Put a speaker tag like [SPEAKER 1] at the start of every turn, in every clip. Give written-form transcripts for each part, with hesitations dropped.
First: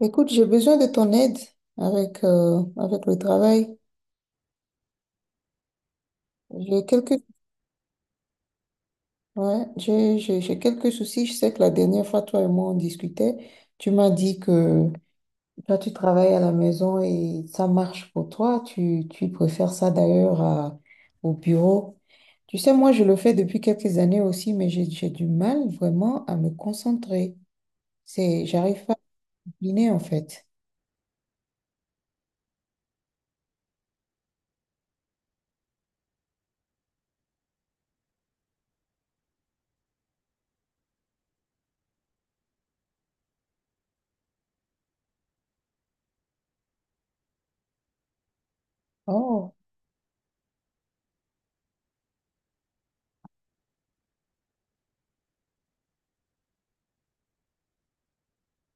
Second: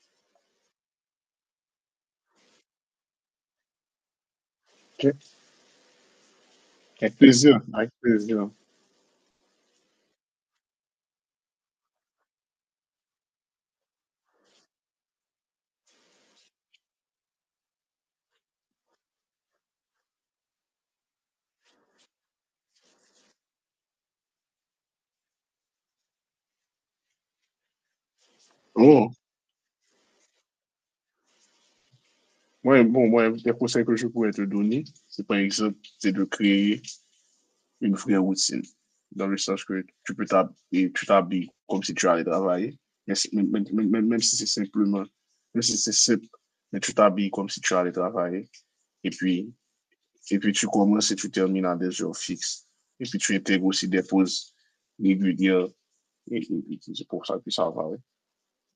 [SPEAKER 1] Écoute, j'ai besoin de ton aide avec, avec le travail.
[SPEAKER 2] Ok.
[SPEAKER 1] J'ai
[SPEAKER 2] Avec
[SPEAKER 1] quelques,
[SPEAKER 2] plaisir, avec plaisir.
[SPEAKER 1] ouais, j'ai quelques soucis. Je sais que la dernière fois, toi et moi, on discutait. Tu m'as dit que toi, tu travailles à la maison et ça marche pour toi. Tu préfères ça d'ailleurs au bureau. Tu sais, moi, je le fais depuis quelques années aussi, mais j'ai du mal vraiment à me concentrer. J'arrive
[SPEAKER 2] Oh,
[SPEAKER 1] Guinée, en fait.
[SPEAKER 2] ouais, bon, moi, les conseils que je pourrais te donner, c'est par exemple, c'est de créer une vraie routine, dans le sens que tu t'habilles comme si tu allais travailler, mais même si c'est simplement, même si c'est simple, mais tu t'habilles comme si tu allais travailler, et puis,
[SPEAKER 1] Oh.
[SPEAKER 2] et puis tu commences et tu termines à des heures fixes, et puis tu intègres aussi des pauses régulières, et c'est pour ça que ça va, ouais.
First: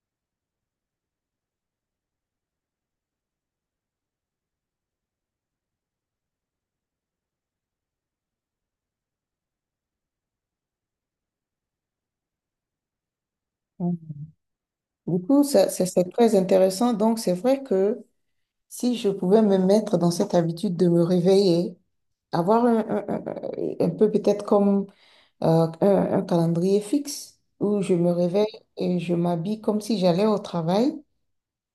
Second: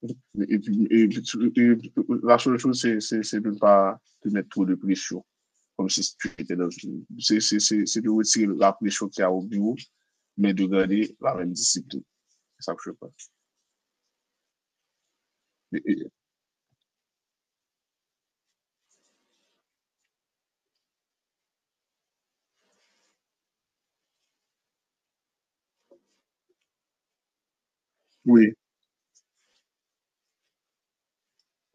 [SPEAKER 2] Et, et- et la seule chose, c'est de ne pas te mettre trop de pression, comme si tu étais dans une... C'est de retirer la pression qu'il y a au bureau, mais de garder la même discipline. C'est ça que je pense.
[SPEAKER 1] Mm. Du coup, ça, ça, c'est
[SPEAKER 2] Et-
[SPEAKER 1] très intéressant. Donc, c'est vrai que si je pouvais me mettre dans cette habitude de me réveiller, avoir un peu peut-être comme un calendrier fixe où je me réveille
[SPEAKER 2] Oui,
[SPEAKER 1] et je m'habille comme si j'allais au travail,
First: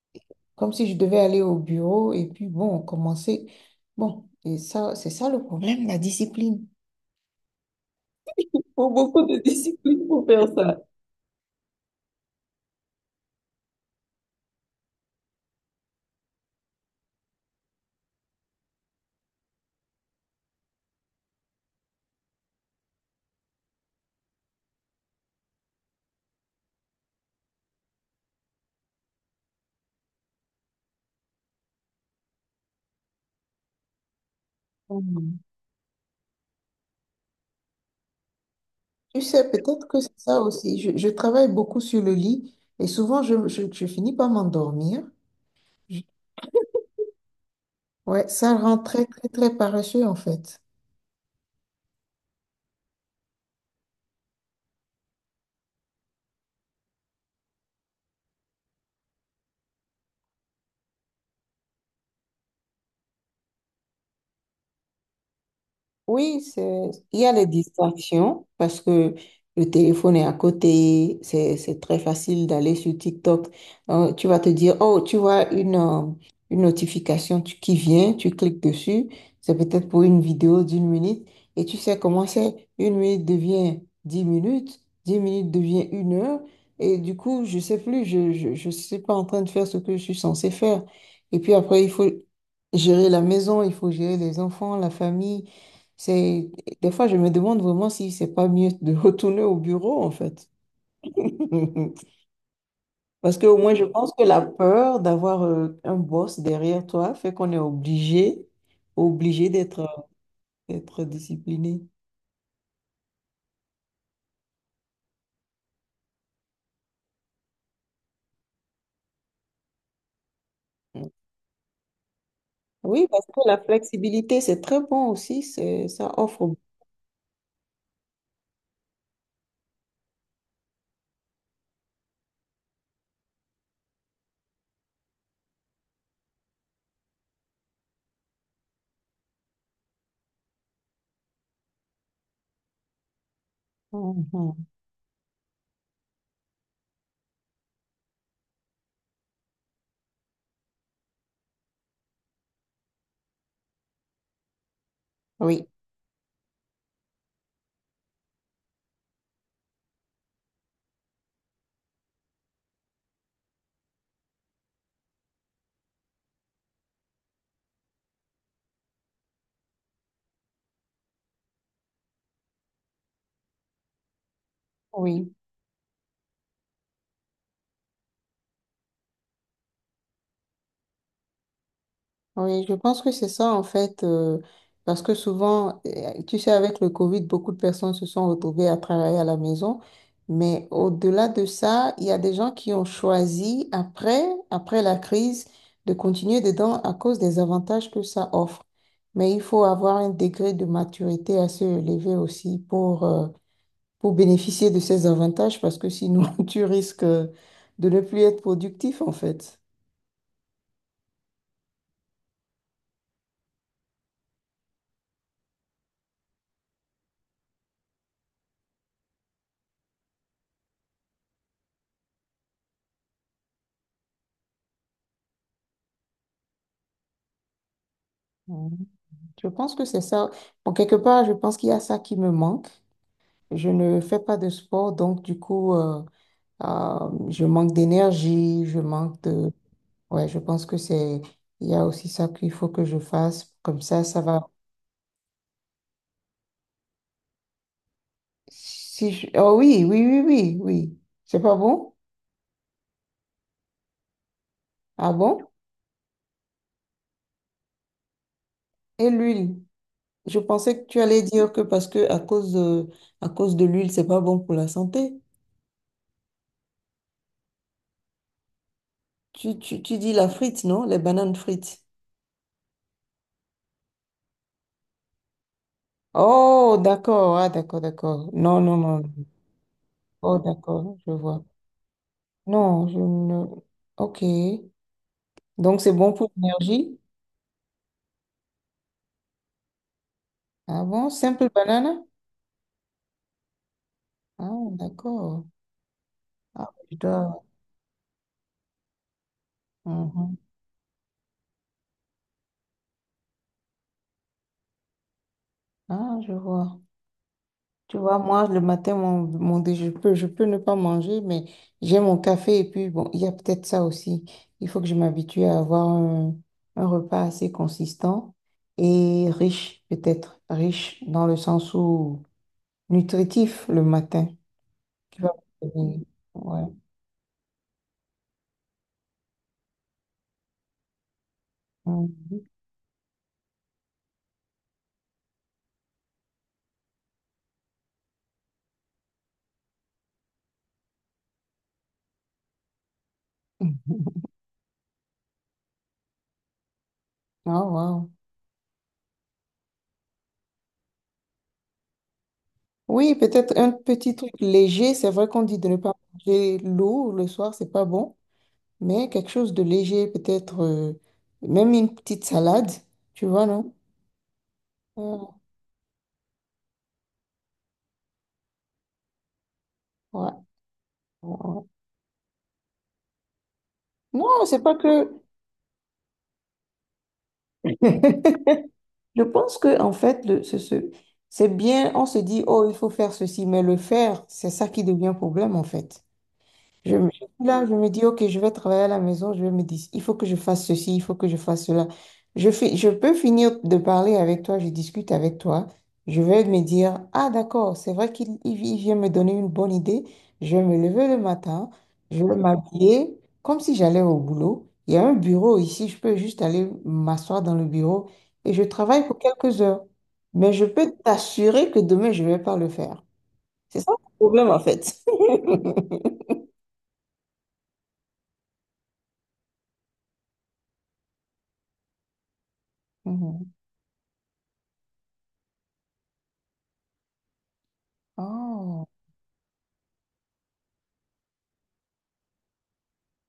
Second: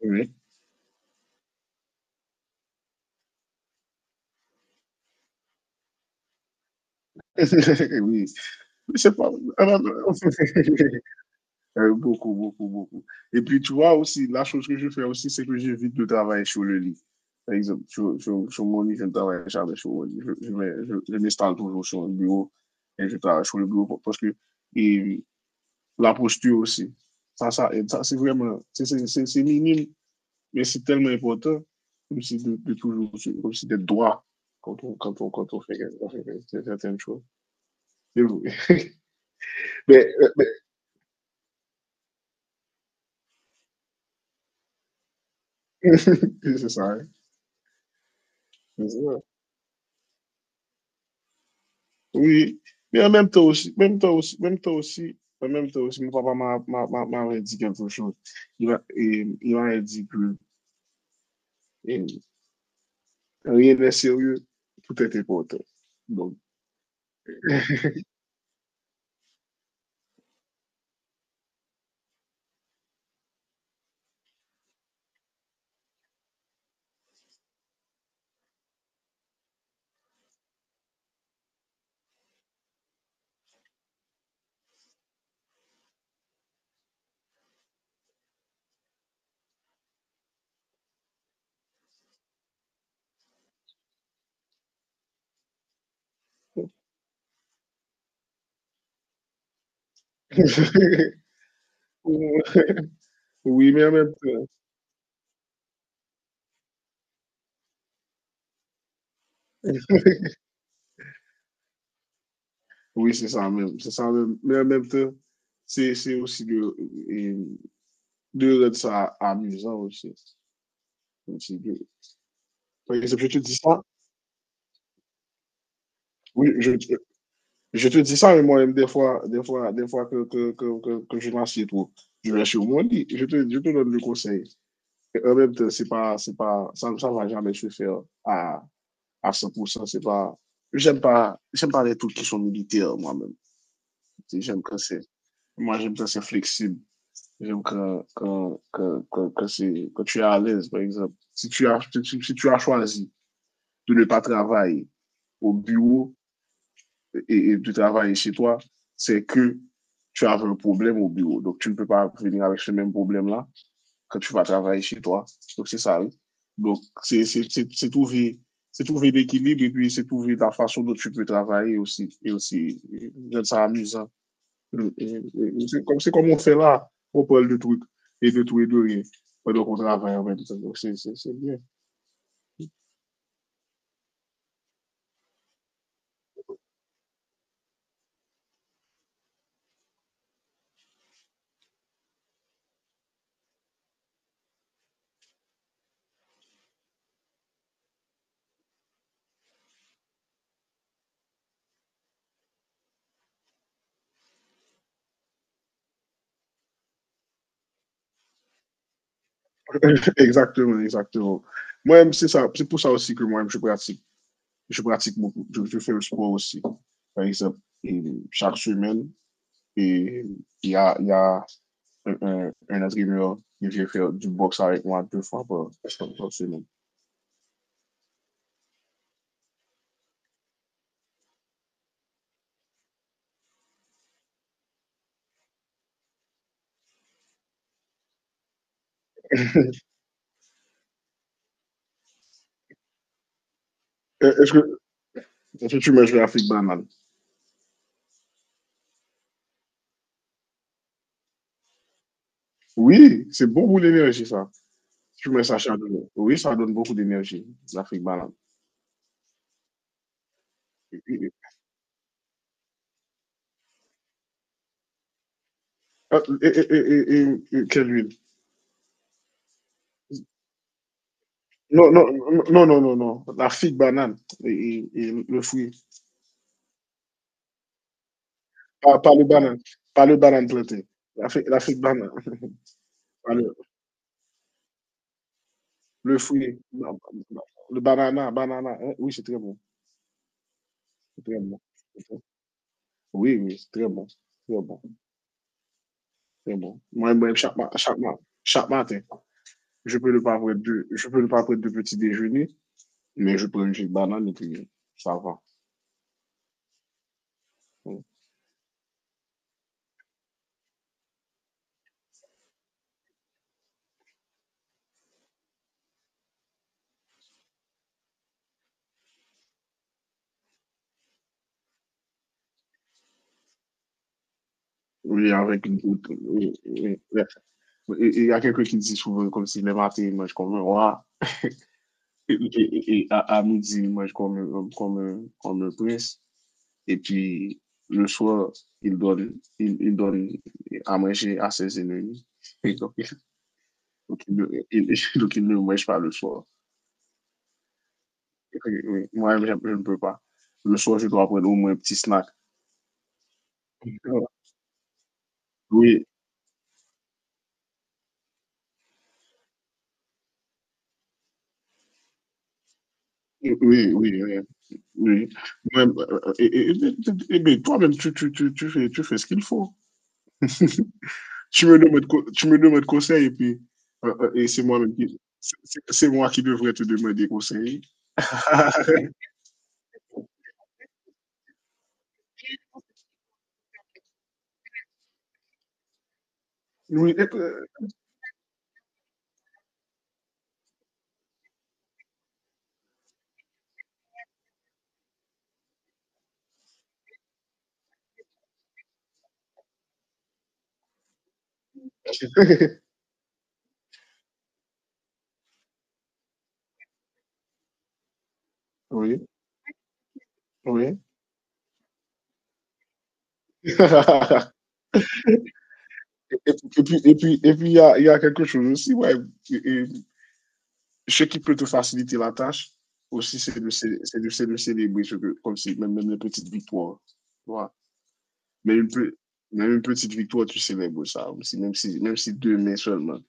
[SPEAKER 2] oui.
[SPEAKER 1] comme si je devais aller au bureau et puis bon, commencer. Bon, et ça, c'est ça le problème, la discipline.
[SPEAKER 2] oui,
[SPEAKER 1] Faut
[SPEAKER 2] c'est
[SPEAKER 1] beaucoup
[SPEAKER 2] pas...
[SPEAKER 1] de discipline pour faire ça.
[SPEAKER 2] Beaucoup, beaucoup, beaucoup. Et puis, tu vois aussi, la chose que je fais aussi, c'est que j'évite de travailler sur le lit. Par exemple, sur mon lit, je ne travaille jamais sur mon lit. Je m'installe toujours sur le bureau et je travaille sur le bureau parce que et la posture aussi, ça aide. Ça c'est vraiment, c'est minime, mais c'est tellement important comme si de toujours, comme si d'être droit quand on,
[SPEAKER 1] Mm.
[SPEAKER 2] quand on fait certaines choses. C'est vrai.
[SPEAKER 1] Tu sais, peut-être que
[SPEAKER 2] Mais,
[SPEAKER 1] c'est
[SPEAKER 2] euh,
[SPEAKER 1] ça
[SPEAKER 2] mais-
[SPEAKER 1] aussi. Je travaille beaucoup sur le lit et souvent je finis par m'endormir.
[SPEAKER 2] c'est ça, hein.
[SPEAKER 1] Ouais, ça rend
[SPEAKER 2] C'est
[SPEAKER 1] très,
[SPEAKER 2] ça.
[SPEAKER 1] très, très paresseux, en fait.
[SPEAKER 2] Oui, mais en même temps aussi, même temps aussi, même temps aussi, en même temps aussi, mon papa m'a- m'a- m'a- m'avait dit quelque chose. Il m'avait dit que eh, rien n'est sérieux, tout est important. Donc,
[SPEAKER 1] Oui, il y a les distractions parce que le téléphone est à côté, c'est très facile d'aller sur TikTok. Tu vas te dire, oh, tu vois une notification qui vient, tu cliques dessus, c'est peut-être pour une vidéo d'une minute et tu sais comment c'est, une minute devient dix minutes devient une heure et du coup, je sais plus, je suis pas en train de faire ce que je suis censée faire. Et puis après, il faut gérer la maison, il faut gérer les enfants, la famille. C'est, des fois, je me demande vraiment si c'est pas mieux de retourner au bureau, en fait. Parce que au
[SPEAKER 2] oui,
[SPEAKER 1] moins, je
[SPEAKER 2] mais en
[SPEAKER 1] pense
[SPEAKER 2] même
[SPEAKER 1] que la
[SPEAKER 2] temps,
[SPEAKER 1] peur d'avoir un boss derrière toi fait qu'on est obligé, obligé d'être, d'être discipliné.
[SPEAKER 2] oui, c'est ça même, mais en même temps, c'est aussi de, eh, de rendre ça amusant aussi. Aussi de- Par
[SPEAKER 1] Oui,
[SPEAKER 2] exemple,
[SPEAKER 1] parce
[SPEAKER 2] je
[SPEAKER 1] que
[SPEAKER 2] te dis
[SPEAKER 1] la
[SPEAKER 2] ça,
[SPEAKER 1] flexibilité, c'est très bon aussi, ça
[SPEAKER 2] oui,
[SPEAKER 1] offre.
[SPEAKER 2] je, je te dis ça, mais moi-même, des fois que je m'assieds trop, je vais sur mon lit, je te donne le conseil. Et en même temps, c'est pas, ça ne va jamais se faire à 100%. C'est pas, j'aime pas les trucs qui sont militaires, moi-même. J'aime
[SPEAKER 1] Mhm.
[SPEAKER 2] quand c'est, Moi, j'aime quand c'est flexible. J'aime quand, quand, quand, quand, quand c'est, quand tu es à l'aise, par exemple. Si si tu as choisi de ne pas travailler au
[SPEAKER 1] Oui,
[SPEAKER 2] bureau, et de travailler chez toi, c'est que tu as un problème au bureau. Donc, tu ne peux pas venir avec ce même problème-là quand tu vas travailler chez toi. Donc, c'est ça. Oui. Donc, c'est c'est c'est c'est trouver, c'est trouver l'équilibre et puis c'est trouver la façon dont tu peux travailler aussi. Et aussi, c'est amusant.
[SPEAKER 1] oui.
[SPEAKER 2] C'est comme on fait là, on parle de trucs et de tout et de rien. Pendant qu'on travaille en même temps. Donc, c'est bien.
[SPEAKER 1] Oui, je pense que c'est ça en fait, parce que souvent, tu sais, avec le Covid, beaucoup de personnes se sont retrouvées à travailler à la maison, mais au-delà de ça, il y a des gens qui ont choisi après, après la crise, de continuer dedans à cause des avantages que ça offre. Mais il faut avoir un degré de maturité assez élevé aussi pour bénéficier de ces avantages parce que sinon tu risques de ne plus être productif en fait.
[SPEAKER 2] exactement, exactement. Moi, c'est ça. C'est pour ça aussi que moi, je pratique beaucoup. Je fais le sport aussi. Par exemple, et chaque semaine, et il y a un entraîneur qui vient faire du boxe avec moi deux fois par, par semaine.
[SPEAKER 1] Mhm. Je pense que c'est ça. Bon, quelque part, je pense qu'il y a ça qui me manque. Je ne fais pas de sport, donc du coup, je manque d'énergie, je manque de... Ouais, je pense que c'est... Il y a aussi ça qu'il faut que je fasse. Comme ça
[SPEAKER 2] Euh,
[SPEAKER 1] va...
[SPEAKER 2] Est-ce que, est-ce que tu manges de la fric banane?
[SPEAKER 1] Si je- Oh oui, oui, oui, oui, oui. C'est pas bon?
[SPEAKER 2] Oui, c'est bon pour l'énergie, ça.
[SPEAKER 1] Ah
[SPEAKER 2] Tu mets
[SPEAKER 1] bon?
[SPEAKER 2] ça chaque jour. Oui, ça donne beaucoup d'énergie, la fric banane.
[SPEAKER 1] Et l'huile? Je pensais que tu
[SPEAKER 2] Et,
[SPEAKER 1] allais
[SPEAKER 2] et-
[SPEAKER 1] dire que parce que à cause de l'huile, c'est pas bon pour la santé.
[SPEAKER 2] Quelle huile?
[SPEAKER 1] Tu dis la frite, non? Les bananes frites.
[SPEAKER 2] Non, non, non, non, non, non. La figue banane et le fruit.
[SPEAKER 1] Oh, d'accord, ah, d'accord, d'accord. Non, non,
[SPEAKER 2] Pas,
[SPEAKER 1] non.
[SPEAKER 2] pas le banane, pas le
[SPEAKER 1] Oh,
[SPEAKER 2] banane planté.
[SPEAKER 1] d'accord, je vois.
[SPEAKER 2] L'Afrique, l'Afrique banane.
[SPEAKER 1] Non, je
[SPEAKER 2] Pas
[SPEAKER 1] ne...
[SPEAKER 2] le,
[SPEAKER 1] Ok. Donc, c'est bon
[SPEAKER 2] le
[SPEAKER 1] pour
[SPEAKER 2] fruit,
[SPEAKER 1] l'énergie?
[SPEAKER 2] non, non. Le banana, banana. Hein, oui, c'est très bon.
[SPEAKER 1] Ah bon?
[SPEAKER 2] C'est très
[SPEAKER 1] Simple
[SPEAKER 2] bon.
[SPEAKER 1] banane?
[SPEAKER 2] C'est très- Oui, oui, c'est très bon. Très
[SPEAKER 1] Ah,
[SPEAKER 2] bon.
[SPEAKER 1] d'accord.
[SPEAKER 2] Très
[SPEAKER 1] Ah,
[SPEAKER 2] bon.
[SPEAKER 1] je
[SPEAKER 2] Moi,
[SPEAKER 1] dois...
[SPEAKER 2] moi, chaque, ma- chaque, ma- Chaque matin,
[SPEAKER 1] Mhm.
[SPEAKER 2] je peux ne pas prendre de petit déjeuner, mais je prends une petite banane et puis ça va.
[SPEAKER 1] Ah, je vois. Tu vois, moi, le matin, je peux ne pas manger, mais j'ai mon café et puis, bon, il y a peut-être ça aussi. Il faut que je m'habitue à avoir un repas assez consistant et riche, peut-être. Riche dans le sens où nutritif le matin. Tu vas...
[SPEAKER 2] Oui, avec une goutte. Oui,
[SPEAKER 1] Ouais.
[SPEAKER 2] oui. Il y a quelqu'un qui dit souvent comme si le matin, il mange comme un roi. Et à midi, qu'on comme comme me, qu'on me Et puis, le soir, il donne à manger à ses ennemis. Et donc,
[SPEAKER 1] Mhm.
[SPEAKER 2] donc, il ne, il- donc, il ne mange pas le soir.
[SPEAKER 1] Ah, wow.
[SPEAKER 2] Et puis, oui, moi, je ne peux pas. Le soir, je dois prendre au moins un petit snack.
[SPEAKER 1] Oui, peut-être un petit
[SPEAKER 2] Euh,
[SPEAKER 1] truc léger. C'est vrai qu'on dit de ne pas
[SPEAKER 2] Oui,
[SPEAKER 1] manger lourd le soir, c'est pas bon, mais quelque chose de léger, peut-être même une petite salade, tu vois, non?
[SPEAKER 2] oui, oui, oui.
[SPEAKER 1] Euh,
[SPEAKER 2] Oui. Moi, euh, et, et- et- mais toi-même, tu fais ce qu'il faut.
[SPEAKER 1] ouais, ouais, ouais.
[SPEAKER 2] Tu me demandes conseil et puis
[SPEAKER 1] Non,
[SPEAKER 2] et
[SPEAKER 1] c'est
[SPEAKER 2] c'est
[SPEAKER 1] pas
[SPEAKER 2] moi-même
[SPEAKER 1] que.
[SPEAKER 2] qui c'est c'est- moi qui devrais te demander conseil.
[SPEAKER 1] Je pense que en fait, c'est bien. On se dit, oh, il faut faire ceci, mais le faire, c'est ça qui devient problème en fait.
[SPEAKER 2] oui,
[SPEAKER 1] Je suis là, je me dis, OK, je vais travailler à la maison, je vais me dire, il faut que je fasse ceci, il faut que je fasse cela. Je fais, je peux finir de parler avec toi, je discute avec toi. Je vais me dire, ah d'accord, c'est vrai il vient me donner une bonne idée. Je vais me lever le matin, je vais m'habiller comme si j'allais au boulot. Il y a un bureau ici, je peux juste aller m'asseoir dans le bureau et je travaille pour
[SPEAKER 2] oui,
[SPEAKER 1] quelques heures. Mais je peux
[SPEAKER 2] oui,
[SPEAKER 1] t'assurer que demain, je ne vais pas le faire. C'est ça le problème en fait.
[SPEAKER 2] Et, et puis il y a quelque chose aussi ouais et ce qui peut te faciliter la tâche aussi
[SPEAKER 1] Mhm.
[SPEAKER 2] c'est de c'est de célébrer ce que- comme si même, même les petites victoires. Voilà. Mais
[SPEAKER 1] Oh.
[SPEAKER 2] une, pe- même une petite victoire, tu célèbres ça aussi, même si deux mai seulement.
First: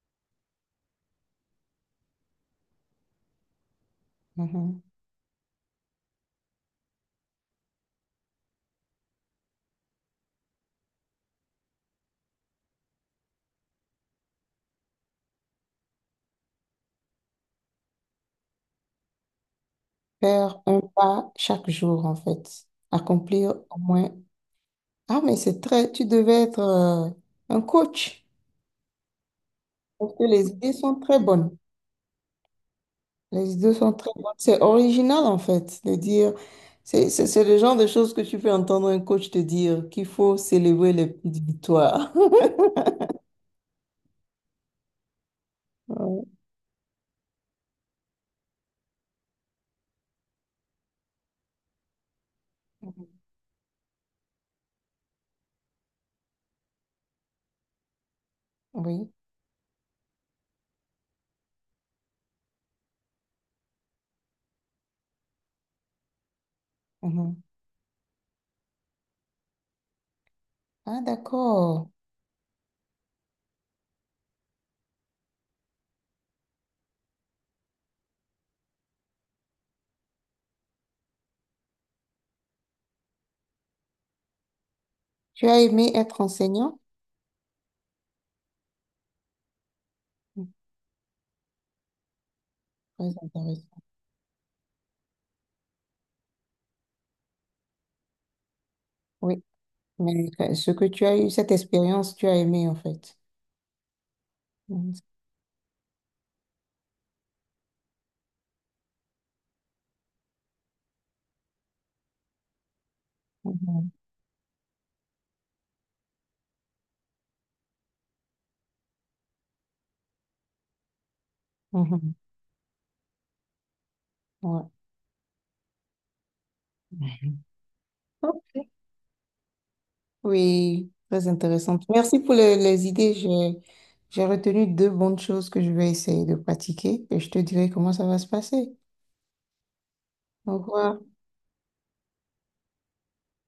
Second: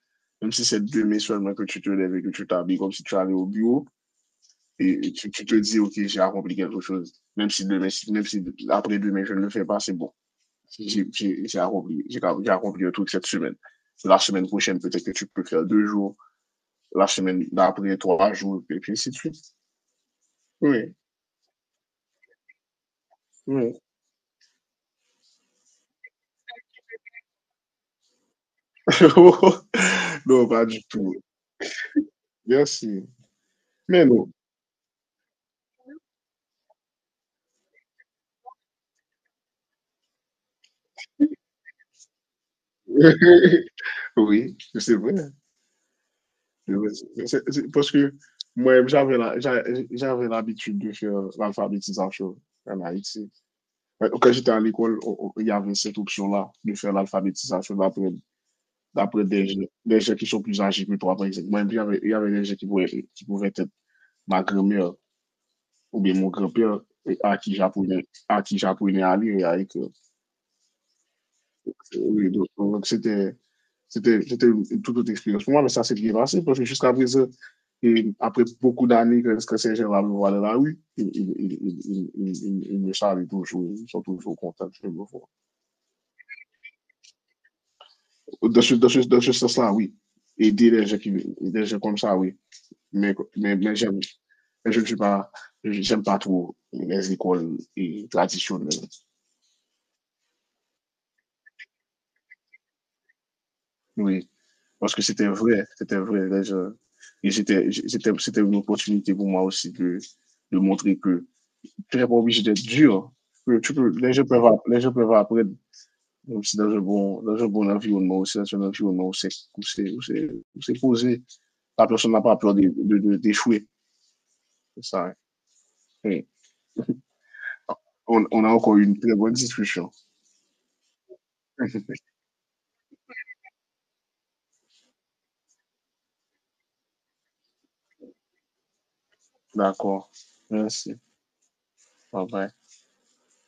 [SPEAKER 2] Même si c'est deux mai seulement que tu te lèves et que tu t'habilles comme si tu allais au bureau
[SPEAKER 1] Mhm.
[SPEAKER 2] et, tu te dis, OK, j'ai accompli quelque chose. Même si demain, si- même si après demain, je ne le fais pas, c'est bon. J'ai accompli, j'ai accompli un truc cette semaine. La semaine prochaine, peut-être que tu peux faire deux jours. La semaine d'après, trois jours, et puis ainsi de suite.
[SPEAKER 1] Faire un
[SPEAKER 2] Oui,
[SPEAKER 1] pas chaque jour, en fait. Accomplir au
[SPEAKER 2] oui.
[SPEAKER 1] moins. Ah, mais c'est très, tu devais être un coach. Parce que
[SPEAKER 2] non,
[SPEAKER 1] les
[SPEAKER 2] pas
[SPEAKER 1] idées
[SPEAKER 2] du
[SPEAKER 1] sont
[SPEAKER 2] tout.
[SPEAKER 1] très bonnes.
[SPEAKER 2] Merci.
[SPEAKER 1] Les idées sont
[SPEAKER 2] Mais
[SPEAKER 1] très bonnes.
[SPEAKER 2] non.
[SPEAKER 1] C'est original, en fait, de dire. C'est le genre de choses que tu peux entendre un coach te dire qu'il faut célébrer les petites victoires.
[SPEAKER 2] Oui, c'est vrai.
[SPEAKER 1] Ouais.
[SPEAKER 2] C'est- Parce que moi, j'avais l'habitude de faire l'alphabétisation en
[SPEAKER 1] Mhm.
[SPEAKER 2] Haïti. Ouais, quand j'étais à l'école, on- il y avait cette option-là de faire l'alphabétisation d'après
[SPEAKER 1] Oui.
[SPEAKER 2] d'après des gens qui sont plus âgés que toi, par exemple. Moi, il y avait des gens qui pouvaient être ma grand-mère ou bien mon grand-père et
[SPEAKER 1] Mhm.
[SPEAKER 2] à qui j'apprenais à lire et à écrire.
[SPEAKER 1] Ah, d'accord.
[SPEAKER 2] Oui, donc c'était une toute autre expérience pour moi, mais ça s'est bien passé parce que jusqu'à présent, et après beaucoup d'années que Saint-Germain va me voir dans la rue, ils il me saluent toujours, ils sont toujours contents de me voir.
[SPEAKER 1] Tu as aimé être enseignant?
[SPEAKER 2] Dans ce sens-là, oui. Aider les gens, qui, des gens comme ça, oui.
[SPEAKER 1] Très
[SPEAKER 2] Mais
[SPEAKER 1] intéressant.
[SPEAKER 2] j'aime, mais je ne suis pas, j'aime pas trop les écoles et traditionnelles.
[SPEAKER 1] Oui. Mais ce que tu as eu, cette expérience, tu as aimé, en fait.
[SPEAKER 2] Oui.
[SPEAKER 1] Mhm,
[SPEAKER 2] Parce que c'était vrai, c'était vrai. Là, je- et c'était, c'était une opportunité pour moi aussi de montrer que tu n'es pas obligé d'être dur. Que tu peux,
[SPEAKER 1] mhm,
[SPEAKER 2] les gens peuvent apprendre aussi dans un bon environnement, aussi dans un environnement où c'est, où c'est, où c'est, où c'est posé. La personne
[SPEAKER 1] Mhm.
[SPEAKER 2] n'a pas peur d'échouer.
[SPEAKER 1] Ouais.
[SPEAKER 2] C'est ça. Hein. Oui. On a
[SPEAKER 1] Ok.
[SPEAKER 2] encore eu une très bonne discussion.
[SPEAKER 1] Oui, très intéressante. Merci pour les idées. J'ai retenu deux bonnes choses que je vais essayer de pratiquer et je te dirai comment ça va se passer.
[SPEAKER 2] D'accord.
[SPEAKER 1] Au revoir.
[SPEAKER 2] Merci. Bye bye.